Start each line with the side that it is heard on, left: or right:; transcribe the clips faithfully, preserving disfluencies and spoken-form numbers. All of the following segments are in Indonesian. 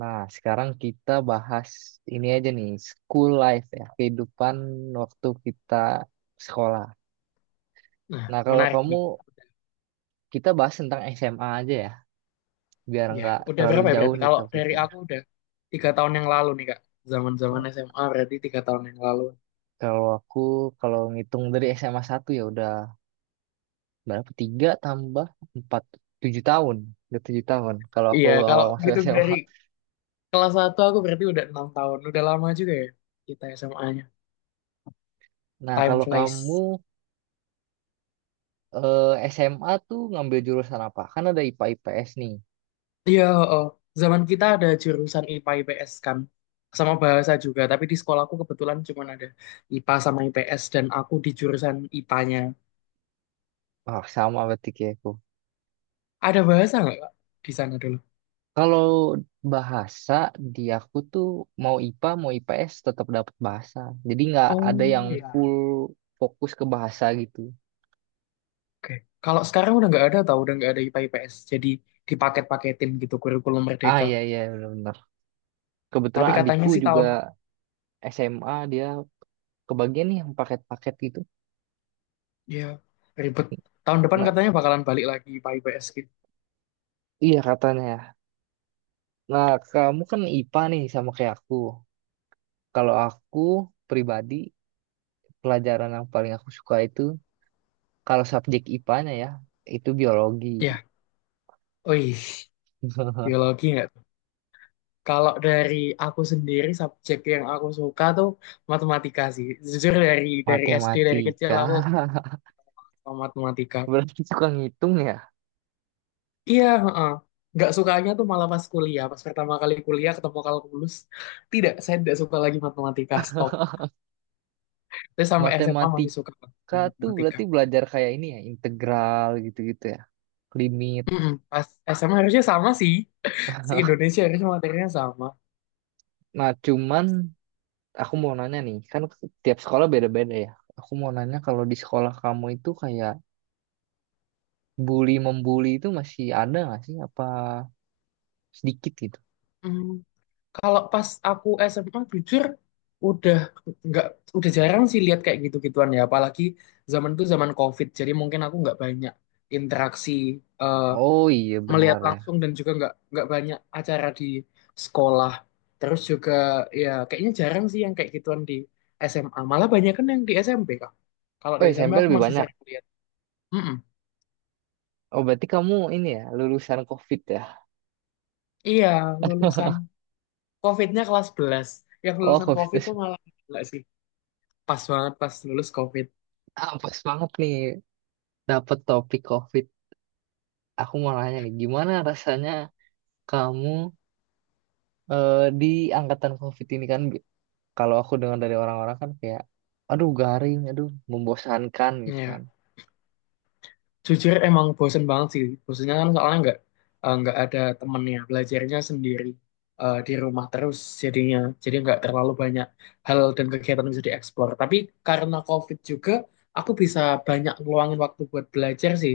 right: Nah, sekarang kita bahas ini aja nih, school life ya, kehidupan waktu kita sekolah.
left: Nah,
right: Nah, kalau
left: menarik
right: kamu,
left: nih.
right: kita bahas tentang S M A aja ya, biar
left: Ya,
right: nggak
left: udah
right: terlalu
left: berapa ya
right: jauh
left: berarti?
right: nih
left: Kalau dari
right: topiknya.
left: aku udah tiga tahun yang lalu nih Kak. Zaman-zaman
right: Kalau
left: S M A berarti tiga tahun yang lalu.
right: kalau aku, kalau ngitung dari S M A satu ya udah berapa? Tiga tambah empat tujuh tahun. Udah tujuh tahun, kalau aku
left: Iya, kalau
right: awal masuk
left: gitu dari
right: S M A.
left: kelas satu aku berarti udah enam tahun. Udah lama juga ya kita S M A-nya.
right: Nah,
left: Time
right: kalau kamu
left: flies.
right: eh, S M A tuh ngambil jurusan apa? Kan ada I P A-I P S nih.
left: Iya, oh. Zaman kita ada jurusan I P A I P S kan. Sama bahasa juga, tapi di sekolahku kebetulan cuma ada I P A sama I P S dan aku di jurusan I P A-nya.
right: Ah, sama berarti kayak aku.
left: Ada bahasa nggak Kak, di sana dulu?
right: Kalau bahasa di aku tuh mau I P A mau I P S tetap dapat bahasa. Jadi nggak ada yang
left: Oh,
right: full
left: iya.
right: fokus ke bahasa gitu.
left: Oke. Kalau sekarang udah nggak ada tau, udah nggak ada I P A I P S. Jadi dipaket-paketin gitu kurikulum
right: Ah,
left: Merdeka.
right: iya iya benar-benar.
left: Tapi
right: Kebetulan
left: katanya
right: adikku
left: sih
right: juga
left: tahun,
right: S M A dia kebagian nih yang paket-paket gitu.
left: ya ribet. Tahun depan
right: Nah,
left: katanya bakalan balik lagi I P A I P S gitu.
right: iya katanya. Nah, kamu kan I P A nih sama kayak aku. Kalau aku pribadi, pelajaran yang paling aku suka itu kalau subjek I P A-nya ya itu biologi,
left: Ya, oi, biologi nggak tuh? Kalau dari aku sendiri subjek yang aku suka tuh matematika sih. Jujur dari dari S D dari kecil
right: matematika.
left: aku suka matematika.
right: Berarti suka ngitung ya.
left: Iya, heeh. Nggak sukanya tuh malah pas kuliah. Pas pertama kali kuliah ketemu kalkulus, tidak, saya tidak suka lagi matematika. Stop. Terus sama S M A masih suka banget
right: Matematika
left: sama
right: tuh
left: matematika.
right: berarti belajar kayak ini ya, integral gitu-gitu ya, limit.
left: Mm-mm. Pas S M A harusnya sama sih. Si Indonesia harusnya materinya sama.
right: Nah, cuman aku mau nanya nih, kan tiap sekolah beda-beda ya. Aku mau nanya kalau di sekolah kamu itu kayak bully membuli itu masih ada nggak sih? Apa sedikit gitu?
left: Mm, Kalau pas aku S M A jujur udah nggak udah jarang sih lihat kayak gitu-gituan ya. Apalagi zaman itu zaman COVID. Jadi mungkin aku nggak banyak interaksi eh,
right: Oh, iya
left: melihat
right: benar ya.
left: langsung, dan juga nggak nggak banyak acara di sekolah. Terus juga ya kayaknya jarang sih yang kayak gituan di S M A. Malah banyak kan yang di S M P kak. Kalau
right: Oh,
left: di S M P
right: S M P
left: aku
right: lebih
left: masih
right: banyak.
left: sering lihat. Mm-mm.
right: Oh, berarti kamu ini ya lulusan COVID ya?
left: Iya, lulusan COVID-nya kelas sebelas. Yang
right: Oh
left: lulusan
right: COVID
left: COVID tuh
right: itu-
left: malah gila sih. Pas banget pas lulus COVID.
right: ah, pas banget nih dapet topik COVID. Aku mau nanya nih, gimana rasanya kamu eh, di angkatan COVID ini kan bi- kalau aku dengar dari orang-orang kan kayak aduh garing, aduh membosankan gitu kan.
left: Iya. Jujur emang bosen banget sih. Bosennya kan soalnya nggak eh, nggak ada temennya. Belajarnya sendiri eh, di rumah terus jadinya. Jadi nggak terlalu banyak hal dan kegiatan yang bisa dieksplor. Tapi karena COVID juga, aku bisa banyak ngeluangin waktu buat belajar sih.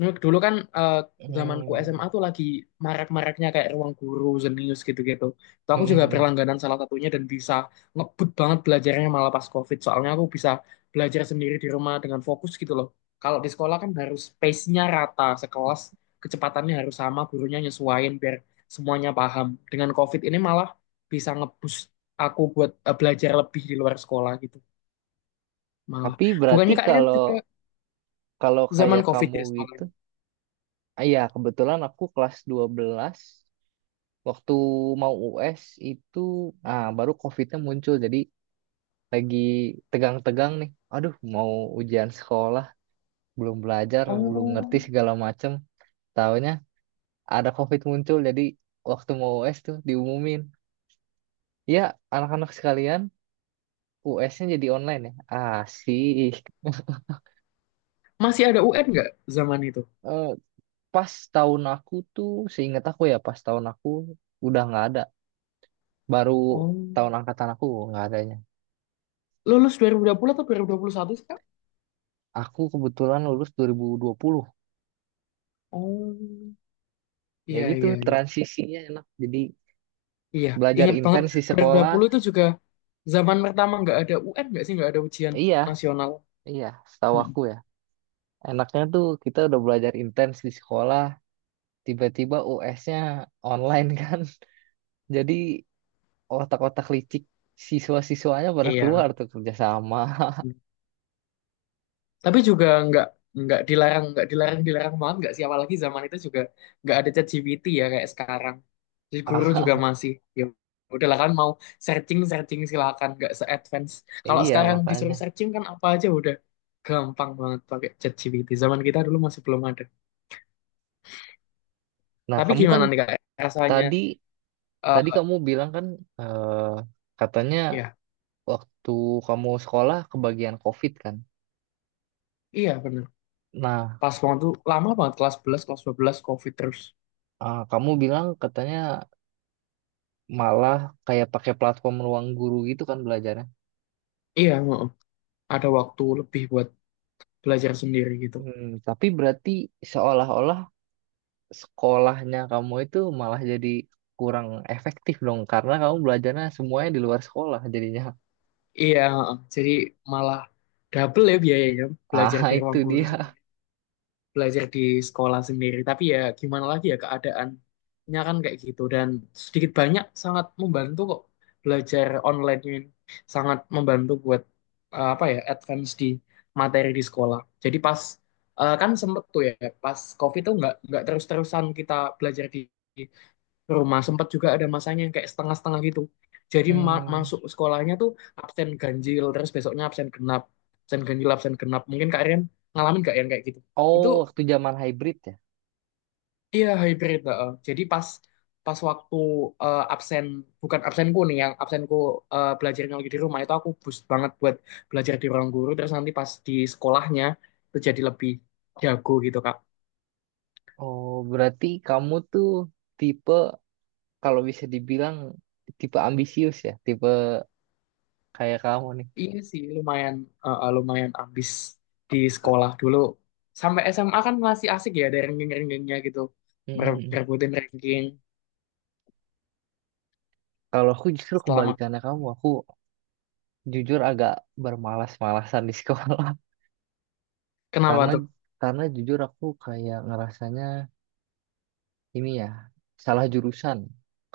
left: Nah, dulu kan eh, zamanku
right: Hmm.
left: S M A tuh lagi marak-maraknya kayak ruang guru, Zenius gitu-gitu. Tuh
right: Mm,
left: aku
right: mm,
left: juga
right: mm.
left: berlangganan salah satunya, dan bisa ngebut banget belajarnya malah pas COVID. Soalnya aku bisa belajar sendiri di rumah dengan fokus gitu loh. Kalau di sekolah kan harus pace-nya rata, sekelas kecepatannya harus sama, gurunya nyesuaiin biar semuanya paham. Dengan COVID ini malah bisa ngebus aku buat eh, belajar lebih di luar sekolah gitu. Malah.
right: Tapi berarti
left: Bukannya Kak Rian
right: kalau
left: juga
right: kalau
left: zaman
right: kayak
left: COVID
right: kamu
left: ya
right: gitu,
left: sekolahnya?
right: ah, ya kebetulan aku kelas dua belas waktu mau U S itu ah baru COVID-nya muncul jadi lagi tegang-tegang nih. Aduh, mau ujian sekolah, belum belajar, belum ngerti
left: Oh.
right: segala macem. Taunya ada COVID muncul jadi waktu mau U S tuh diumumin ya anak-anak sekalian U S-nya jadi online ya asik.
left: Masih ada U N nggak zaman itu?
right: Eh, Pas tahun aku tuh seingat aku ya, pas tahun aku udah nggak ada, baru
left: Oh,
right: tahun angkatan aku nggak adanya,
left: lulus dua ribu dua puluh atau dua ribu dua puluh satu sih, Kak?
right: aku kebetulan lulus dua ribu dua puluh,
left: Oh,
right: ya
left: iya,
right: gitu
left: iya, iya.
right: transisinya enak jadi
left: Iya,
right: belajar
left: ingat banget.
right: intens di sekolah.
left: dua puluh dua puluh itu juga zaman pertama nggak ada U N nggak sih? Nggak ada ujian
right: Iya
left: nasional.
right: iya setahu
left: Mm.
right: aku ya, enaknya tuh kita udah belajar intens di sekolah tiba-tiba U S-nya online kan jadi otak-otak licik siswa-siswanya pada keluar
left: Iya.
right: tuh kerjasama.
left: Tapi juga nggak nggak dilarang, nggak dilarang dilarang banget, nggak sih? Apalagi zaman itu juga nggak ada ChatGPT ya kayak sekarang. Jadi guru juga
right: Ah,
left: masih ya udahlah, kan mau searching searching silakan, nggak se-advance kalau
right: iya
left: sekarang.
right: makanya.
left: Disuruh searching kan apa aja udah gampang banget pakai ChatGPT. Zaman kita dulu masih belum ada.
right: Nah,
left: Tapi
right: kamu kan
left: gimana nih Kak rasanya?
right: tadi tadi
left: Eh,
right: kamu bilang kan, eh, katanya
left: ya,
right: waktu kamu sekolah kebagian COVID kan.
left: iya bener.
right: Nah,
left: Pas waktu lama banget kelas sebelas kelas dua belas COVID terus.
right: ah, kamu bilang katanya malah kayak pakai platform ruang guru gitu kan belajarnya.
left: Iya, heeh. Ada waktu lebih buat belajar sendiri gitu.
right: Hmm, tapi berarti seolah-olah sekolahnya kamu itu malah jadi kurang efektif dong karena kamu belajarnya semuanya di luar sekolah jadinya.
left: Iya, heeh. Jadi malah double ya biayanya,
right: Ah,
left: belajar di
right: itu
left: ruang guru
right: dia.
left: sendiri, belajar di sekolah sendiri. Tapi ya gimana lagi ya, keadaannya kan kayak gitu, dan sedikit banyak sangat membantu kok belajar online ini. Sangat membantu buat eh, apa ya, advance di materi di sekolah. Jadi pas eh, kan sempet tuh ya, pas COVID tuh nggak nggak terus-terusan kita belajar di rumah. Sempat juga ada masanya yang kayak setengah-setengah gitu. Jadi ma-
right: Hmm.
left: masuk sekolahnya tuh absen ganjil, terus besoknya absen genap, absen ganjil, absen genap. Mungkin Kak Rian ngalamin gak yang kayak gitu?
right: Oh,
left: Itu,
right: waktu zaman hybrid ya.
left: iya, hybrid, heeh. Jadi pas pas waktu eh, absen, bukan absenku nih, yang absenku eh, belajarnya lagi di rumah, itu aku boost banget buat belajar di ruang guru. Terus nanti pas di sekolahnya itu jadi lebih jago gitu Kak.
right: Oh, berarti kamu tuh tipe, kalau bisa dibilang, tipe ambisius ya, tipe kayak kamu nih.
left: Iya sih lumayan eh, lumayan ambis di sekolah dulu. Sampai S M A kan masih asik ya, ada ranking-rankingnya gitu. Mere-
right: Mm-mm.
left: merebutin ranking.
right: Kalau aku justru
left: setelah ma-
right: kebalikannya kamu, aku jujur agak bermalas-malasan di sekolah
left: kenapa
right: karena
left: tuh?
right: karena jujur aku kayak ngerasanya ini ya, salah jurusan,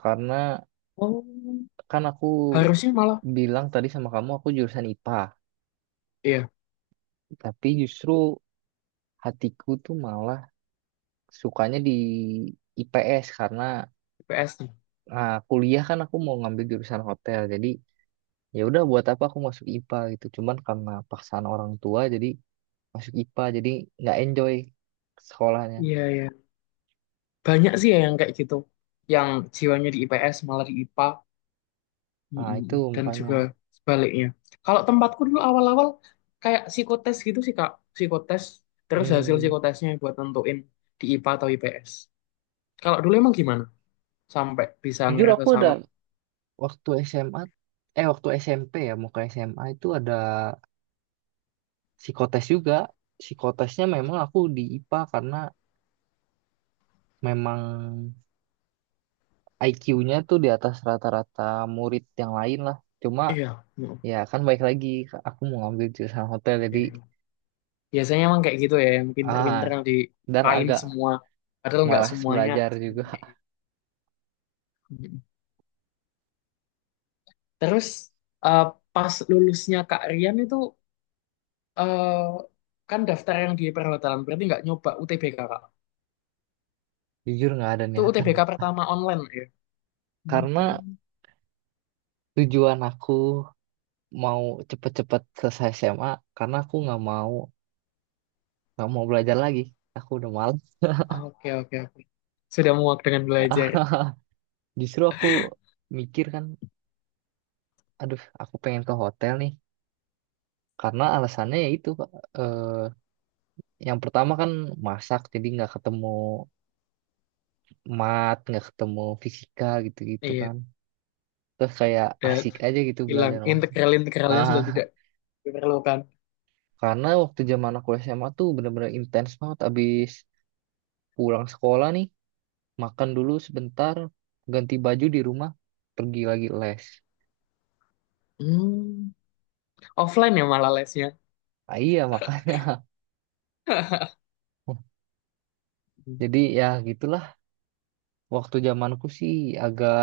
right: karena
left: Oh,
right: kan aku
left: harusnya malah
right: bilang tadi sama kamu aku jurusan I P A
left: iya
right: tapi justru hatiku tuh malah sukanya di I P S karena
left: I P S nih.
right: ah, kuliah kan aku mau ngambil jurusan hotel jadi ya udah buat apa aku masuk I P A gitu cuman karena paksaan orang tua jadi masuk I P A jadi nggak enjoy sekolahnya.
left: Iya, iya, banyak sih ya yang kayak gitu, yang jiwanya di I P S malah di I P A.
right: Ah
left: Mm-mm.
right: itu
left: Dan
right: makanya.
left: juga sebaliknya. Kalau tempatku dulu awal-awal kayak psikotes gitu sih Kak, psikotes, terus hasil
right: Hmm,
left: psikotesnya buat nentuin di I P A atau I P S, kalau dulu. Emang gimana sampai bisa
right: jujur
left: ngerasa
right: aku ada
left: salah?
right: waktu S M A, eh waktu S M P ya mau ke S M A itu, ada psikotes juga, psikotesnya memang aku di I P A karena memang I Q-nya tuh di atas rata-rata murid yang lain lah, cuma
left: Iya. Mm,
right: ya kan baik lagi aku mau ngambil jurusan hotel
left: iya,
right: jadi
left: iya. Biasanya emang kayak gitu ya, yang
right: ah
left: pinter-pinter yang
right: dan
left: dikain
right: agak
left: semua. Padahal nggak
right: malas
left: semuanya
right: belajar
left: sama
right: juga.
left: kayak gitu. Mm. Terus eh, pas lulusnya Kak Rian itu eh, kan daftar yang di perhotelan, berarti nggak nyoba U T B K Kak.
right: Jujur nggak ada
left: Itu
right: niatan
left: U T B K pertama online ya?
right: karena
left: Hmm.
right: tujuan aku mau cepet-cepet selesai S M A karena aku nggak mau nggak mau belajar lagi, aku udah malas.
left: Oke, oke, oke. Sudah muak dengan belajar.
right: Justru aku mikir kan aduh aku pengen ke hotel nih karena alasannya ya itu Kak. eh, yang pertama kan masak jadi nggak ketemu mat nggak ketemu fisika gitu-gitu
left: Iya,
right: kan, terus kayak
left: udah
right: asik aja gitu
left: hilang.
right: belajar mas.
left: Integral-integralnya
right: Ah,
left: sudah tidak diperlukan.
right: karena waktu zaman aku S M A tuh bener-bener intens banget, abis pulang sekolah nih makan dulu sebentar, ganti baju di rumah, pergi lagi les.
left: Hmm, offline ya malah lesnya.
right: Ah, iya makanya. Jadi ya gitulah, waktu zamanku sih agak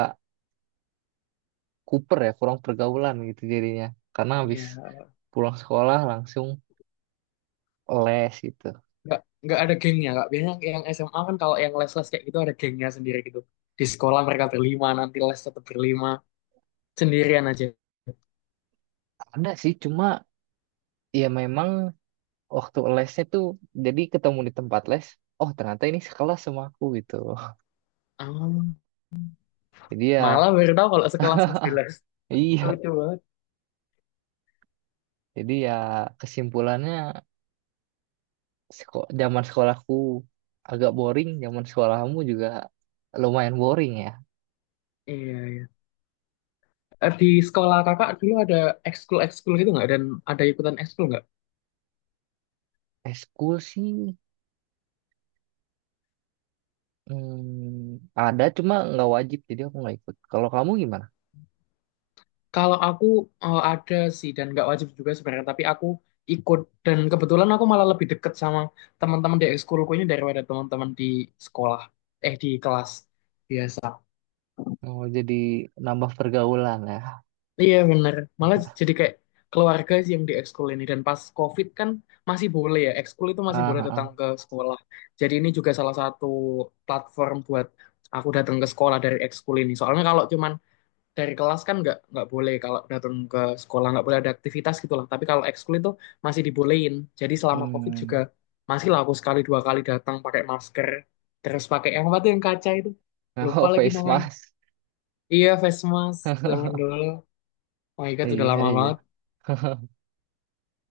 right: kuper ya, kurang pergaulan gitu jadinya, karena habis
left: Iya,
right: pulang sekolah langsung les gitu.
left: nggak nggak ada gengnya kak. Biasanya yang S M A kan kalau yang les-les kayak gitu ada gengnya sendiri gitu. Di sekolah mereka berlima, nanti les tetap berlima, sendirian aja.
right: Ada sih cuma ya memang waktu lesnya tuh jadi ketemu di tempat les, oh ternyata ini sekelas sama aku gitu.
left: Ah,
right: Jadi ya
left: malah baru tahu kalau sekelas masih di les.
right: iya,
left: Lucu banget.
right: jadi ya kesimpulannya seko zaman sekolahku agak boring, zaman sekolahmu juga lumayan boring ya.
left: Iya, iya. Eh, di sekolah kakak dulu ada ekskul-ekskul gitu nggak? Dan ada ikutan ekskul nggak?
right: Eskul sih, hmm, ada cuma nggak wajib jadi aku nggak ikut, kalau kamu gimana?
left: Kalau aku eh, ada sih, dan nggak wajib juga sebenarnya. Tapi aku ikut, dan kebetulan aku malah lebih deket sama teman-teman di ekskulku ini daripada teman-teman di sekolah, eh di kelas biasa.
right: Mau jadi nambah pergaulan ya.
left: Iya bener, malah jadi kayak keluarga sih yang di ekskul ini. Dan pas COVID kan masih boleh ya, ekskul itu masih
right: Ah,
left: boleh
right: ah,
left: datang
right: ah.
left: ke sekolah. Jadi ini juga salah satu platform buat aku datang ke sekolah dari ekskul ini. Soalnya kalau cuman dari kelas kan nggak nggak boleh. Kalau datang ke sekolah nggak boleh ada aktivitas gitu lah. Tapi kalau ekskul itu masih dibolehin. Jadi selama COVID juga
right: Hmm.
left: masih lah aku sekali dua kali datang pakai masker, terus pakai yang apa tuh yang kaca itu, lupa
right: Oh,
left: lagi
right: face
left: namanya.
right: mask.
left: Iya, face mask zaman dulu. Oh my God, udah
right: Iya
left: lama
right: iya.
left: banget.